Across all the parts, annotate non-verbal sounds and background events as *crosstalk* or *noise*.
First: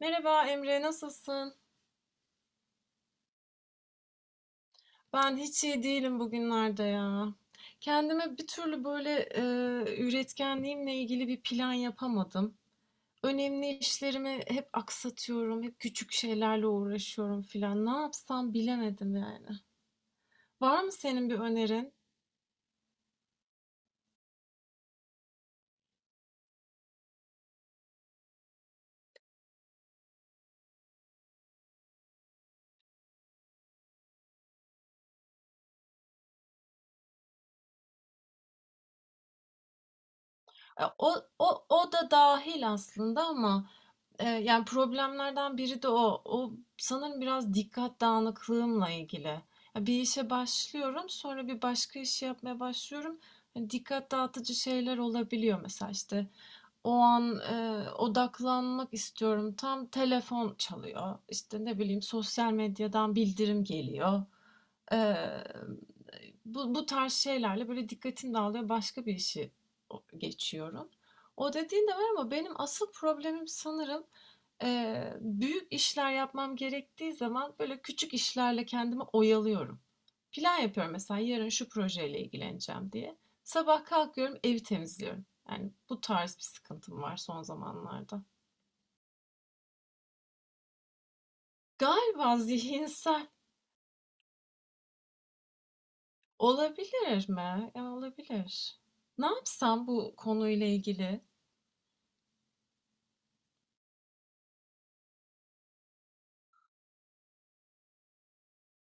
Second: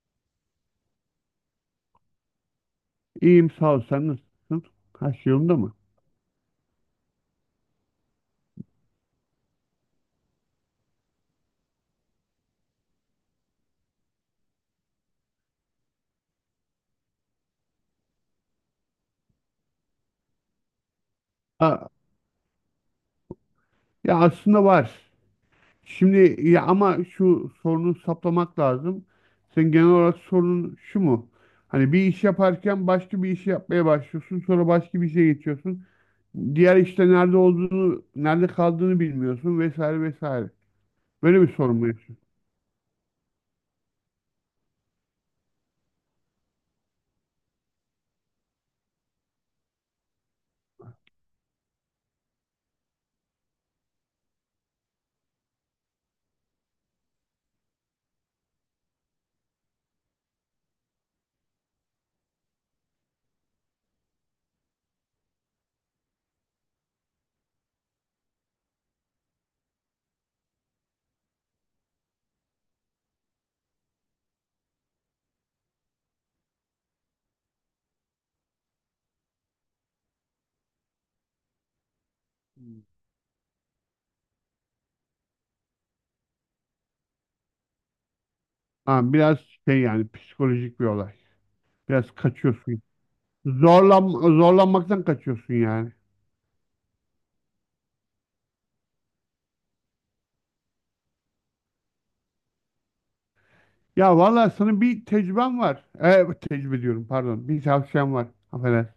Merhaba Emre, nasılsın? İyiyim sağ ol. Sen nasılsın? Her şey Ben yolunda hiç mı? iyi değilim bugünlerde ya. Kendime bir türlü böyle üretkenliğimle ilgili bir plan yapamadım. Önemli işlerimi hep aksatıyorum, hep küçük şeylerle uğraşıyorum filan. Ne yapsam bilemedim yani. Var mı senin bir Aa, önerin? ya aslında var. Şimdi ya ama şu sorunu saplamak lazım. Sen genel olarak sorunun şu mu? Hani bir iş yaparken başka bir işi yapmaya başlıyorsun. Sonra başka bir işe geçiyorsun. Diğer işte nerede olduğunu, nerede kaldığını bilmiyorsun vesaire vesaire. E, O, Böyle bir o, sorun mu o da yaşıyorsun? dahil aslında ama yani problemlerden biri de o. O sanırım biraz dikkat dağınıklığımla ilgili. Ya bir işe başlıyorum, sonra bir başka işi yapmaya başlıyorum. Yani dikkat dağıtıcı şeyler olabiliyor mesela işte. O an odaklanmak istiyorum. Tam telefon çalıyor. İşte ne bileyim sosyal medyadan bildirim geliyor. Eee, bu tarz şeylerle böyle dikkatim dağılıyor. Başka bir işi geçiyorum. O dediğin de var ama benim asıl problemim sanırım, büyük işler yapmam gerektiği zaman, böyle, küçük işlerle kendimi oyalıyorum. Plan yapıyorum mesela, yarın şu projeyle ilgileneceğim diye. Sabah kalkıyorum, evi temizliyorum. Yani bu tarz bir sıkıntım var son zamanlarda. Ha, biraz şey yani psikolojik bir olay. Biraz Galiba kaçıyorsun. zihinsel. Zorlanmaktan kaçıyorsun yani. Olabilir mi? Ya, olabilir. Ne yapsam bu konuyla ilgili? Ya vallahi sana bir tecrübem var. Tecrübe diyorum pardon. Bir tavsiyem var. Affedersin.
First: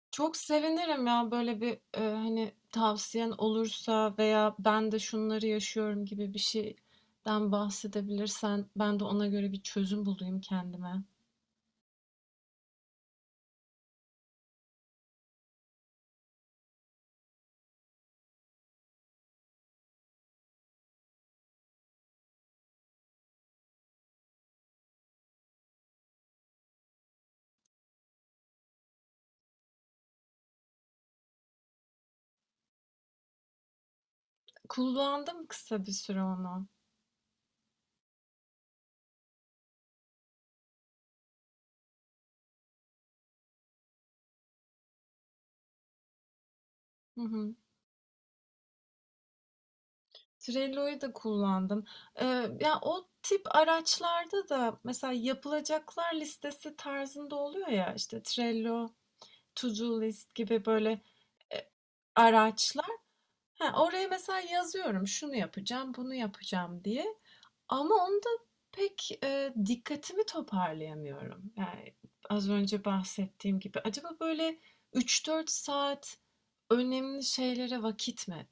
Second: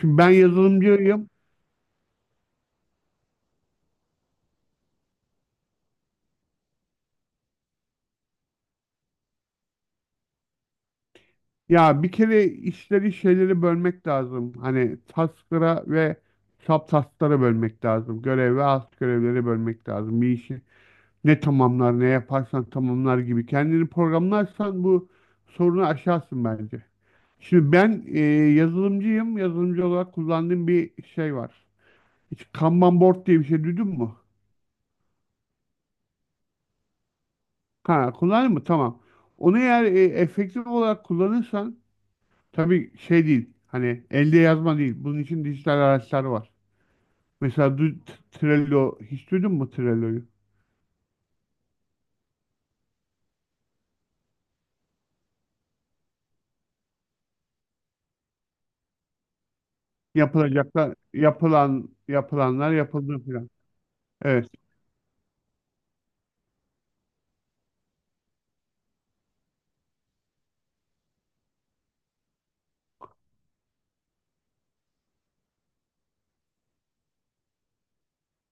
Şimdi ben Çok sevinirim yazılımcıyım. ya böyle bir, hani, tavsiyen olursa veya ben de şunları yaşıyorum gibi bir şeyden bahsedebilirsen ben de ona göre bir çözüm bulayım kendime. Ya bir kere işleri şeyleri bölmek lazım. Hani task'lara ve subtask'lara bölmek lazım. Görev ve alt görevleri bölmek lazım. Bir işi ne tamamlar ne yaparsan tamamlar gibi. Kendini programlarsan bu sorunu aşarsın bence. Şimdi ben yazılımcıyım. Yazılımcı olarak kullandığım bir şey var. Hiç Kanban board diye bir şey duydun mu? Kullandım kısa bir süre onu. Ha, kullanır mı? Tamam. Onu eğer efektif olarak kullanırsan tabii şey değil. Hani elde yazma değil. Bunun için dijital araçlar var. Hı hı. Mesela Trello hiç duydun mu Trello'yu? Trello'yu da kullandım. Ya, o tip araçlarda da mesela yapılacaklar listesi tarzında oluyor ya, işte, Trello, To Do List gibi Yapılacaklar, böyle, eee, yapılan yapılanlar araçlar. yapıldı falan. He, oraya mesela Evet. yazıyorum, şunu yapacağım, bunu yapacağım diye. Ama onda pek, dikkatimi toparlayamıyorum. Yani, az önce bahsettiğim gibi. Acaba böyle 3-4 saat önemli şeylere vakit mi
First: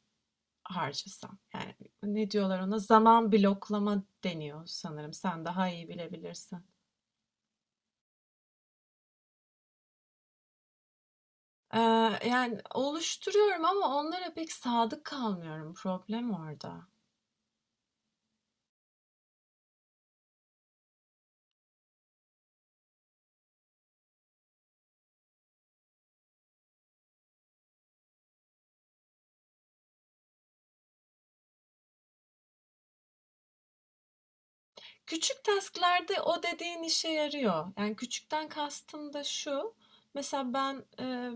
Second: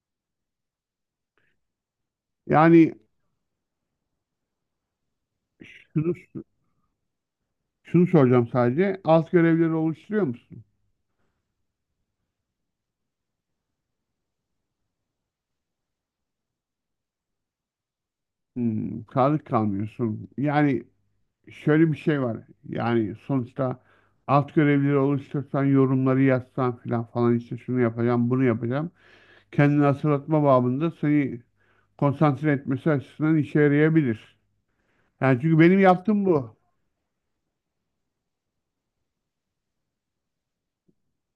harcasam? Yani, ne diyorlar ona? Yani Zaman bloklama deniyor sanırım. Sen daha iyi şunu bilebilirsin. şunu soracağım sadece. Alt görevleri oluşturuyor musun? Yani oluşturuyorum ama onlara pek sadık kalmıyorum. Problem orada. Hmm, sadık kalmıyorsun. Yani şöyle bir şey var. Yani sonuçta alt görevleri oluştursan, yorumları yazsan filan falan işte şunu yapacağım, bunu yapacağım. Kendini hatırlatma babında seni konsantre etmesi açısından işe yarayabilir. Yani Küçük çünkü benim task'larda yaptığım o bu. dediğin işe yarıyor. Yani küçükten kastım da şu. Mesela ben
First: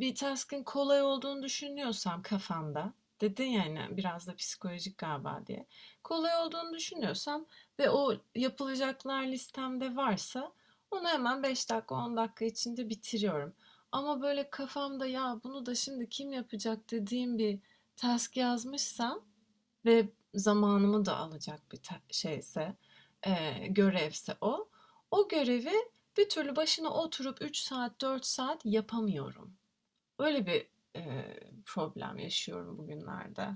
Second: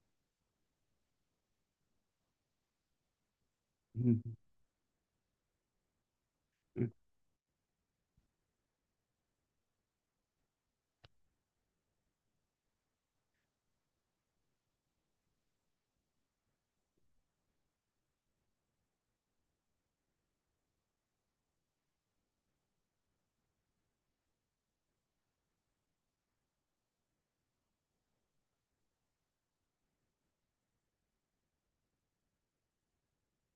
bir task'ın kolay olduğunu düşünüyorsam kafamda, dedin yani biraz da *laughs* psikolojik galiba diye. Kolay olduğunu düşünüyorsam ve o yapılacaklar listemde varsa onu hemen 5 dakika 10 dakika içinde bitiriyorum. Ama böyle kafamda ya bunu da şimdi kim yapacak dediğim bir task yazmışsam ve zamanımı da alacak bir şeyse, görevse o. O görevi bir türlü başına oturup 3 saat, 4 saat yapamıyorum. Öyle bir eee, problem yaşıyorum bugünlerde.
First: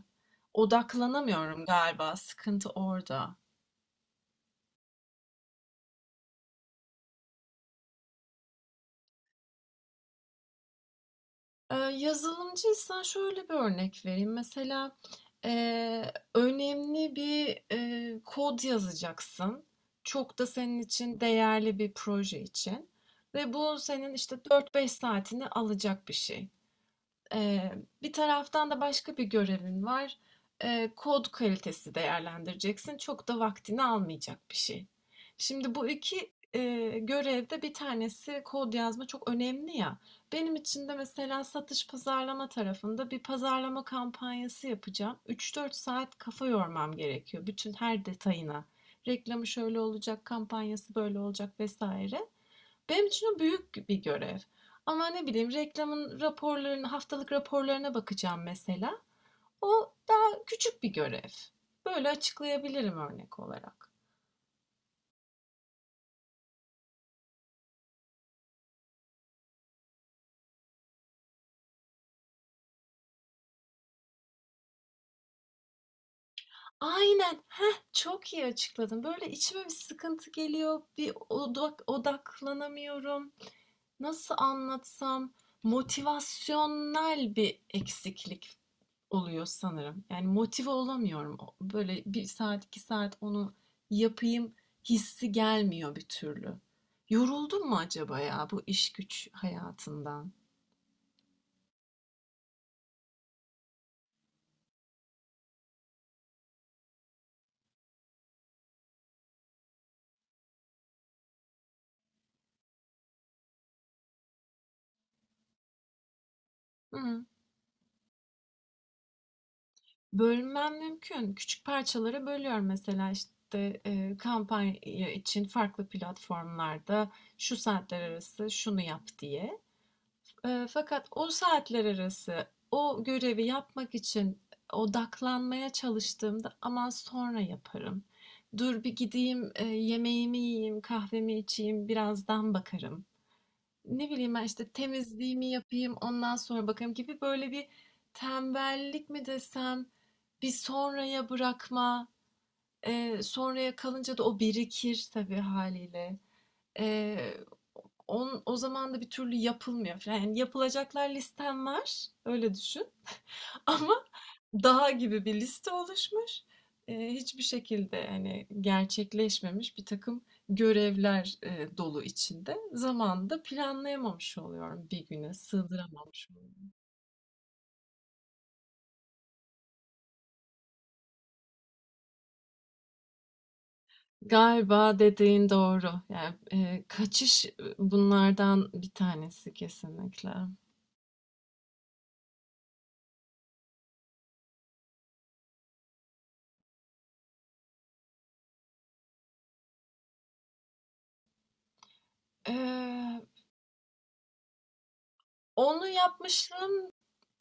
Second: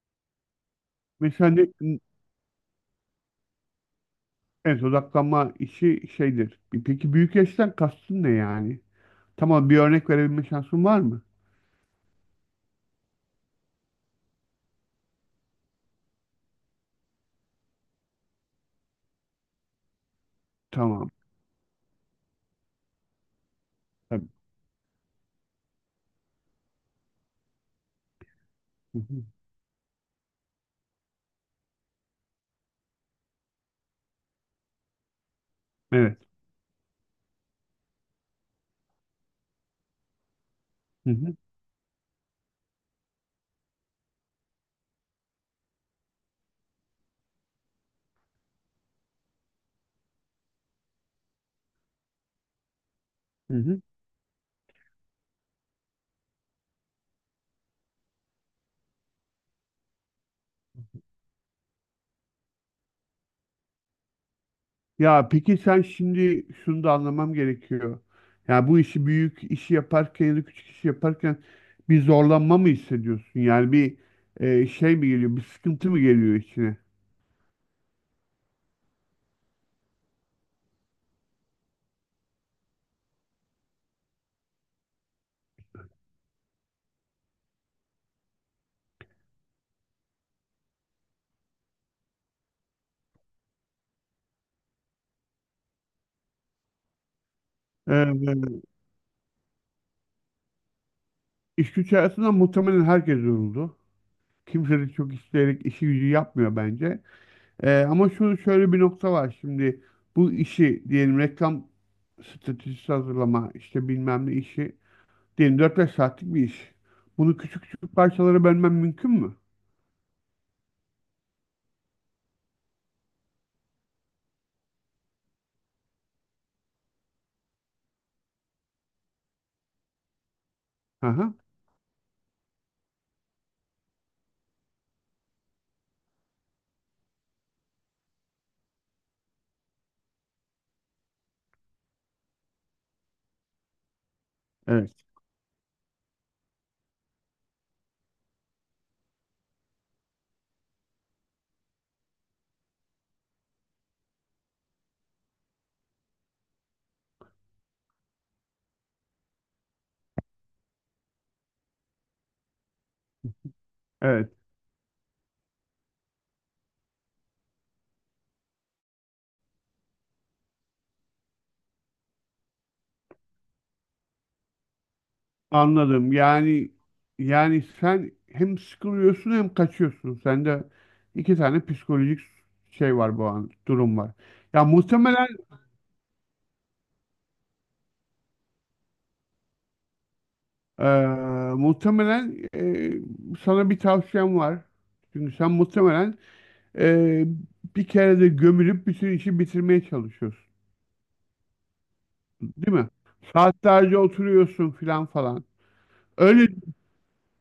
Mesela Odaklanamıyorum galiba, sıkıntı orada. evet odaklanma işi şeydir. E peki büyük yaştan kastın ne yani? Tamam, bir örnek verebilme şansın var mı? Yazılımcıysan şöyle bir örnek vereyim. Mesela önemli bir kod yazacaksın. Çok da senin Tamam. için değerli bir proje için. Ve bu senin Tabii. işte 4-5 saatini alacak bir şey. Eee, bir taraftan da Hı başka bir hı. görevin var. Kod kalitesi değerlendireceksin. Çok da vaktini almayacak bir şey. Şimdi bu Evet. iki görevde bir tanesi kod yazma çok önemli ya. Benim için de Hı hı. mesela satış pazarlama tarafında bir pazarlama kampanyası yapacağım. 3-4 saat kafa yormam gerekiyor bütün her detayına. Reklamı şöyle olacak, kampanyası böyle olacak vesaire. Benim için o Hı hı. büyük bir görev. Ama ne bileyim reklamın raporlarına, haftalık raporlarına bakacağım mesela. O daha küçük bir görev. Böyle açıklayabilirim örnek olarak. Ya peki sen şimdi şunu da anlamam gerekiyor. Yani bu işi büyük işi yaparken ya da küçük işi yaparken bir zorlanma mı hissediyorsun? Yani bir şey mi geliyor, bir sıkıntı mı geliyor içine? Aynen. Heh, çok iyi açıkladın. Böyle içime bir sıkıntı geliyor. Bir odaklanamıyorum. Nasıl anlatsam? Motivasyonel bir eksiklik oluyor sanırım. Yani motive olamıyorum. Böyle 1 saat, 2 saat onu yapayım hissi gelmiyor bir türlü. Yoruldum mu acaba ya bu Ee, iş güç hayatından? iş güç hayatında muhtemelen herkes yoruldu. Kimse de çok isteyerek işi gücü yapmıyor bence. Ama şu şöyle bir nokta var şimdi. Bu işi diyelim reklam stratejisi hazırlama işte bilmem ne işi diyelim dört beş saatlik bir iş. Hı. Bunu küçük küçük parçalara bölmem mümkün mü? Bölmem mümkün. Küçük parçalara bölüyorum mesela işte kampanya için farklı platformlarda şu saatler arası şunu yap diye. Fakat o Aha, saatler arası o görevi yapmak için odaklanmaya çalıştığımda aman sonra yaparım. Dur bir gideyim yemeğimi yiyeyim, kahvemi içeyim, birazdan bakarım. Ne bileyim ben işte evet, temizliğimi yapayım, ondan sonra bakarım gibi böyle bir tembellik mi desem, bir sonraya bırakma, sonraya kalınca da o birikir tabii haliyle. Eee, on o zaman da bir türlü yapılmıyor filan. Yani yapılacaklar listem var, öyle düşün *laughs* ama evet. dağ gibi bir liste oluşmuş. Hiçbir şekilde, hani, gerçekleşmemiş bir takım görevler, dolu içinde. Zamanı da planlayamamış oluyorum, bir güne Anladım. sığdıramamış Yani oluyorum. yani sen hem sıkılıyorsun hem kaçıyorsun. Sende iki tane psikolojik şey var bu an durum var. Ya Galiba muhtemelen dediğin doğru. Yani, kaçış, bunlardan bir tanesi kesinlikle. eee, muhtemelen eee, sana bir tavsiyem var. Çünkü sen muhtemelen eee, bir kere de gömülüp bütün işi bitirmeye çalışıyorsun, değil mi? Eee, Saatlerce oturuyorsun filan falan. onu Öyle yapmışlığım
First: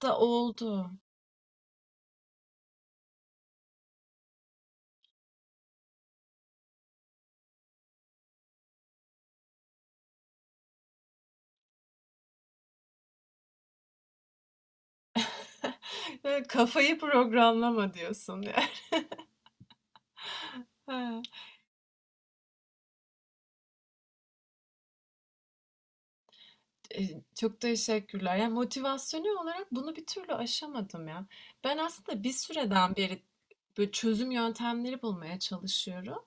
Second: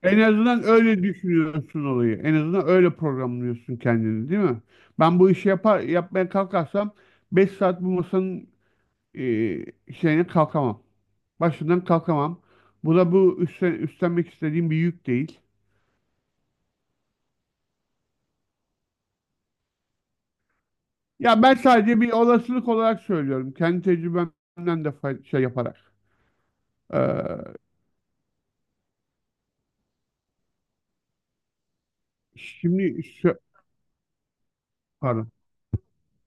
da En azından oldu. öyle düşünüyorsun olayı. En azından öyle programlıyorsun kendini, değil mi? Ben bu işi yapmaya kalkarsam 5 saat bu masanın e, şeyine kalkamam. Başından kalkamam. Bu da bu üstlenmek istediğim bir yük değil. Kafayı programlama diyorsun ya. *laughs* He. Ya ben sadece bir olasılık olarak söylüyorum. Kendi tecrübemden de şey yaparak. Eee, Ee, çok teşekkürler. Ya, motivasyonu olarak bunu bir türlü aşamadım ya. Ben aslında bir süreden şimdi beri şu, böyle çözüm yöntemleri pardon, bulmaya çalışıyorum.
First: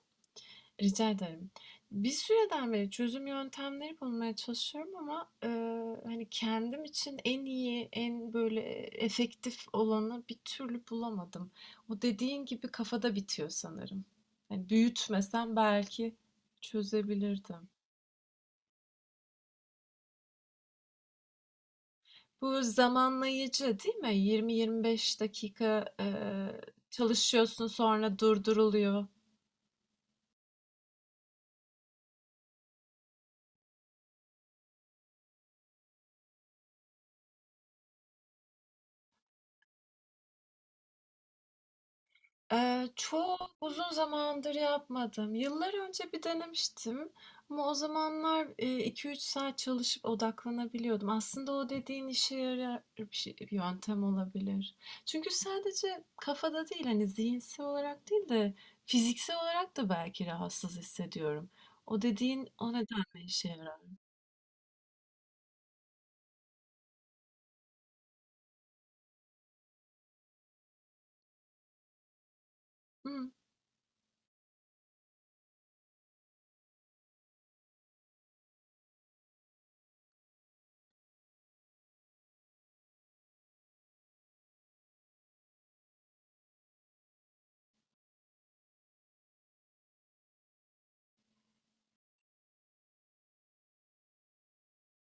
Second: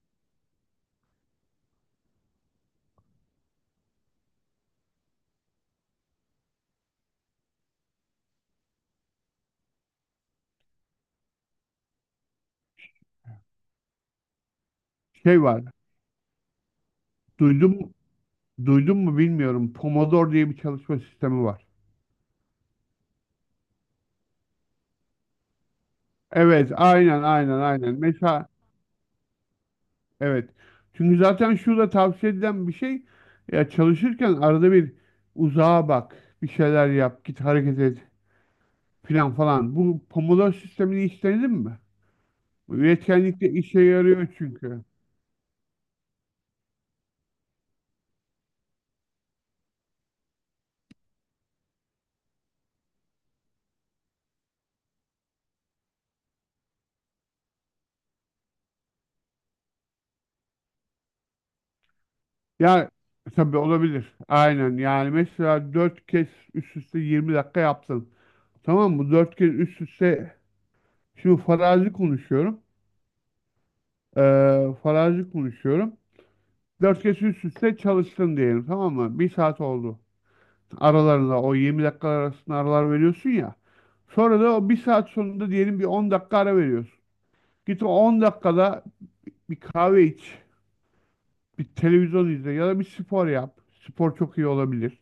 Rica ederim. Bir süreden beri çözüm yöntemleri bulmaya çalışıyorum ama hani kendim için en iyi, en böyle efektif olanı bir türlü bulamadım. O dediğin gibi kafada bitiyor sanırım. Yani şey büyütmesem var. belki çözebilirdim. Duydum, duydum mu bilmiyorum. Pomodoro diye bir çalışma sistemi var. Bu zamanlayıcı değil mi? 20-25 dakika Evet, aynen aynen çalışıyorsun aynen. sonra Mesela durduruluyor. Evet. Çünkü zaten şurada tavsiye edilen bir şey ya çalışırken arada bir uzağa bak, bir şeyler yap, git hareket et filan falan. Bu Pomodoro sistemini hiç denedin mi? Bu Çok üretkenlikte işe uzun yarıyor zamandır çünkü. yapmadım. Yıllar önce bir denemiştim ama o zamanlar 2-3 saat çalışıp odaklanabiliyordum. Aslında o dediğin işe yarar bir bir yöntem olabilir. Çünkü sadece kafada değil hani zihinsel olarak değil de fiziksel olarak da belki rahatsız hissediyorum. O dediğin o Ya nedenle işe tabii yarar. olabilir. Aynen. Yani mesela 4 kez üst üste 20 dakika yaptın. Tamam mı? Dört kez üst üste şimdi farazi konuşuyorum. Hı. Farazi konuşuyorum. 4 kez üst üste çalıştın diyelim, tamam mı? Bir saat oldu. Aralarında o 20 dakika arasında aralar veriyorsun ya. Sonra da o bir saat sonunda diyelim bir 10 dakika ara veriyorsun. Git o 10 dakikada bir kahve iç, bir televizyon izle ya da bir spor yap. Spor çok iyi olabilir.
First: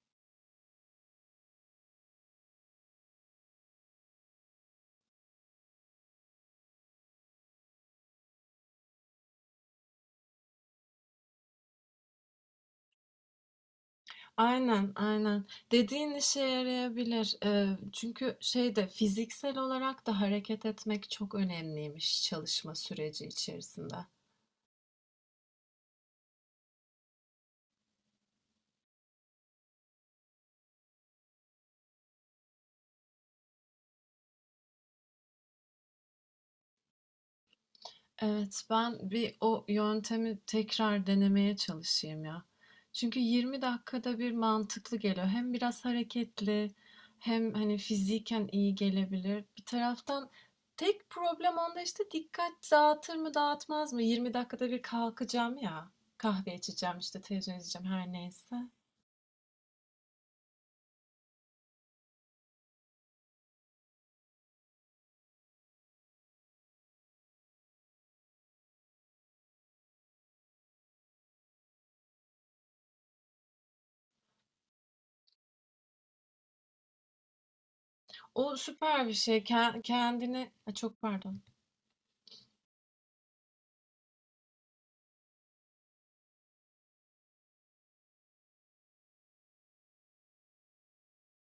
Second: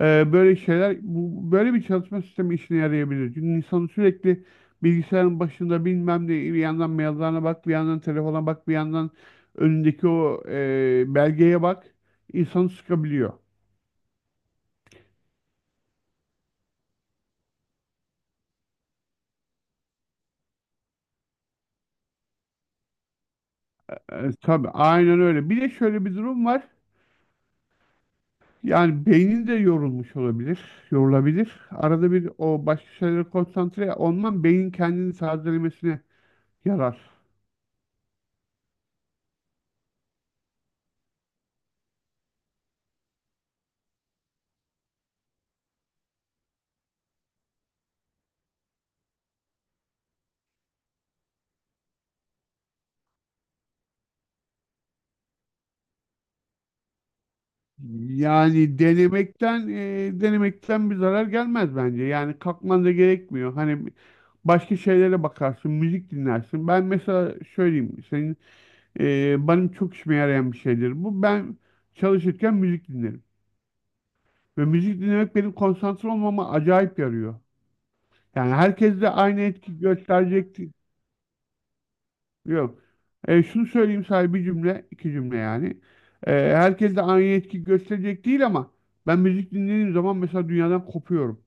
Böyle bir çalışma sistemi işine yarayabilir. Çünkü insanı sürekli bilgisayarın başında bilmem ne bir yandan maillerine bak, bir yandan telefona bak, bir yandan önündeki o belgeye bak. İnsanı sıkabiliyor. Aynen, aynen. Dediğin işe yarayabilir. Çünkü şeyde fiziksel olarak da hareket etmek çok önemliymiş çalışma süreci içerisinde. Tabii aynen öyle. Bir de şöyle bir durum var. Yani beynin de yorulmuş olabilir, yorulabilir. Arada bir o başka şeylere konsantre olman beynin kendini tazelemesine yarar. Evet, ben bir o yöntemi tekrar denemeye çalışayım ya. Çünkü 20 dakikada bir mantıklı geliyor. Hem biraz hareketli, hem hani fiziken iyi gelebilir. Bir taraftan tek problem onda işte dikkat dağıtır mı dağıtmaz mı? 20 dakikada bir kalkacağım ya. Kahve içeceğim işte televizyon izleyeceğim her neyse. Yani denemekten bir zarar gelmez bence. Yani kalkman da gerekmiyor. Hani başka şeylere bakarsın, müzik dinlersin. Ben mesela söyleyeyim, benim çok işime yarayan bir şeydir. Bu ben çalışırken müzik dinlerim. Ve müzik dinlemek benim konsantre olmama acayip yarıyor. Yani O herkes süper de bir şey. aynı etki Kendini... gösterecek Ay, çok pardon. Yok. Şunu söyleyeyim sadece bir cümle, iki cümle yani. Herkes de aynı etki gösterecek değil, ama ben müzik dinlediğim zaman mesela dünyadan kopuyorum.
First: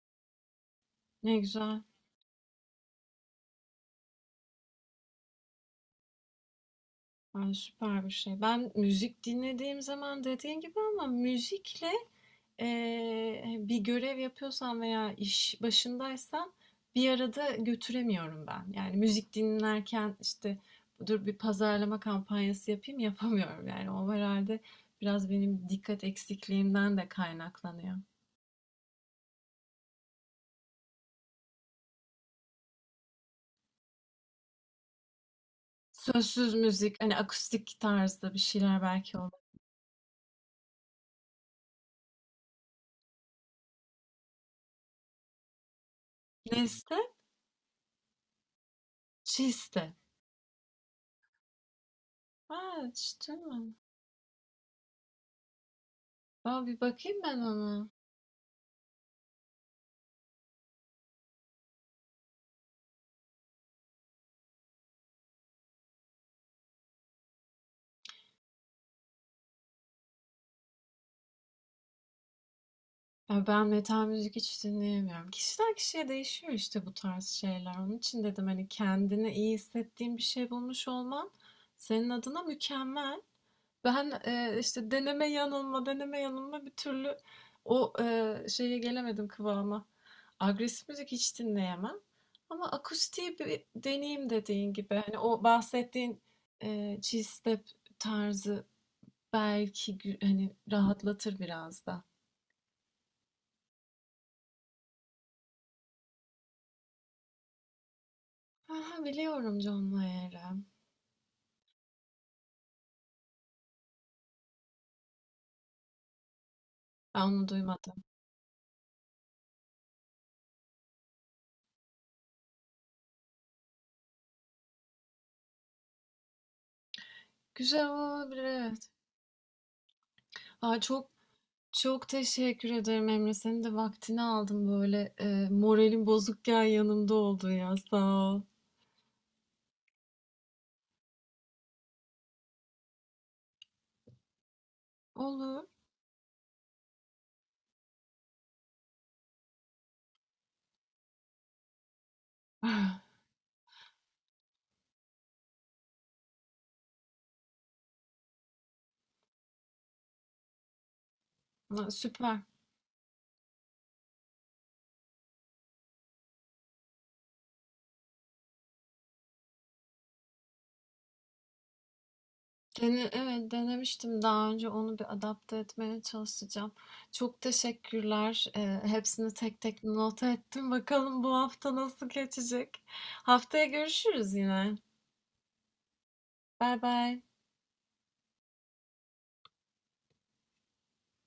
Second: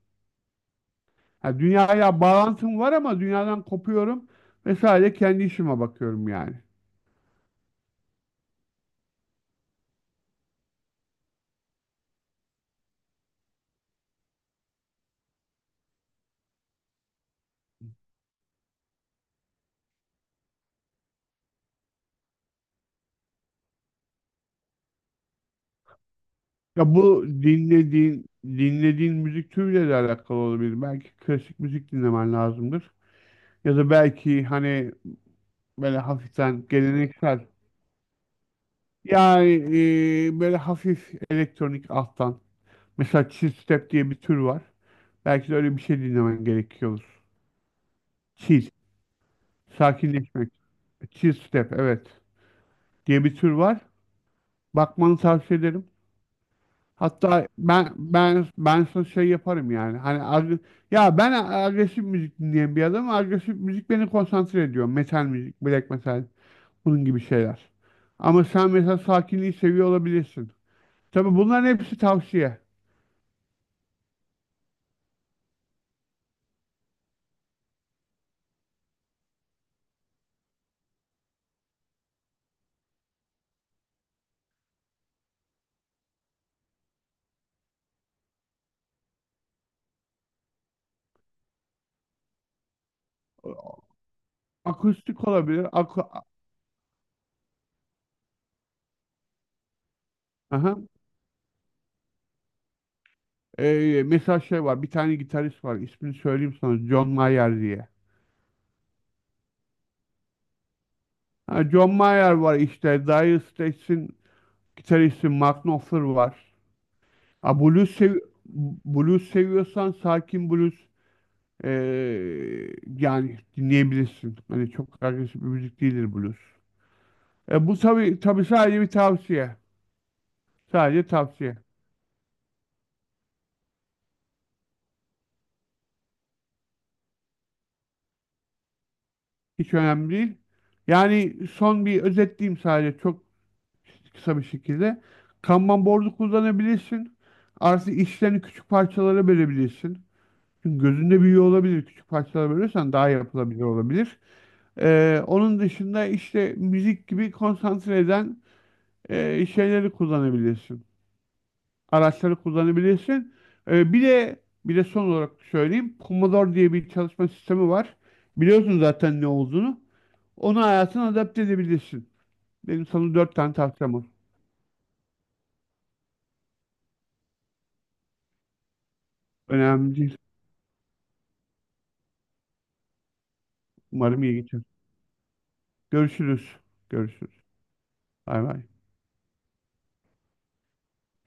Ne Ha, güzel. dünyaya bağlantım var ama dünyadan kopuyorum ve sadece kendi işime bakıyorum yani. Ay, süper bir şey. Ben müzik dinlediğim zaman dediğin gibi ama müzikle, hani, bir görev yapıyorsam veya iş başındaysam bir arada götüremiyorum ben. Yani müzik dinlerken işte dur bir pazarlama kampanyası yapayım *laughs* yapamıyorum. Yani o herhalde biraz benim dikkat Ya eksikliğimden de bu kaynaklanıyor. dinlediğin müzik türüyle de alakalı olabilir. Belki klasik müzik dinlemen lazımdır. Ya da belki hani böyle Sözsüz hafiften müzik, hani geleneksel. akustik tarzda bir şeyler belki olur. Yani böyle hafif elektronik alttan. Mesela chill step diye bir tür var. Belki de öyle bir şey dinlemen Leste, gerekiyor. Chill. çiste. Sakinleşmek. Chill step, evet. Ha, hiç Diye bir tür duymadım. var. Bakmanı tavsiye ederim. Aa, bir bakayım ben Hatta ona. ben sana şey yaparım yani. Hani ya ben agresif müzik dinleyen bir adamım. Agresif müzik beni konsantre ediyor. Metal müzik, black metal Bunun gibi şeyler. Ama sen mesela sakinliği seviyor olabilirsin. Tabii bunların hepsi tavsiye. Ya, ben metal müzik hiç dinleyemiyorum. Kişiden kişiye değişiyor işte bu tarz şeyler. Onun için dedim, hani, kendini iyi hissettiğin bir şey bulmuş olman senin adına mükemmel. Ben, işte, deneme yanılma, deneme yanılma bir türlü o, şeye gelemedim, kıvama. Agresif müzik hiç dinleyemem ama akustiği bir deneyim dediğin gibi. Hani, Akustik o olabilir. Aku bahsettiğin, chill step tarzı belki hani, Aha. rahatlatır biraz da. Mesela şey var. Bir tane gitarist var. İsmini söyleyeyim sana. John Mayer diye. Hı, biliyorum John Mayer'ı. Ha, John Mayer var işte. Dire Straits'in gitaristi Mark Knopfler var. Ben onu Ha, duymadım. Blues seviyorsan sakin blues ee, yani dinleyebilirsin. Hani çok agresif bir müzik değildir blues. Bu Güzel tabii olabilir, tabii sadece bir evet. tavsiye. Ay, Sadece çok tavsiye. çok teşekkür ederim Emre. Senin de vaktini aldım böyle moralim bozukken yanımda oldun ya. Sağ ol. Hiç önemli değil. Yani son bir özetleyeyim sadece çok kısa bir şekilde. Olur. *sighs* Kanban board'u kullanabilirsin. Artı işlerini küçük parçalara bölebilirsin. Çünkü gözünde büyüyor olabilir. Küçük parçalara bölürsen Ah, daha yapılabilir olabilir. Onun dışında işte müzik gibi konsantre eden şeyleri kullanabilirsin. ama Araçları süper. kullanabilirsin. Ee, bir de bir de son olarak söyleyeyim. Pomodoro diye bir çalışma sistemi var. Biliyorsun zaten ne olduğunu. Onu hayatına adapte edebilirsin. Benim Dene, sana dört evet tane tavsiyem var. denemiştim daha önce onu bir adapte etmeye çalışacağım. Çok teşekkürler. Hepsini tek tek Önemli değil. not ettim. Bakalım bu hafta nasıl geçecek. Haftaya Umarım görüşürüz iyi geçer. yine. Görüşürüz. Bay bay. Görüşürüz. Bay bay.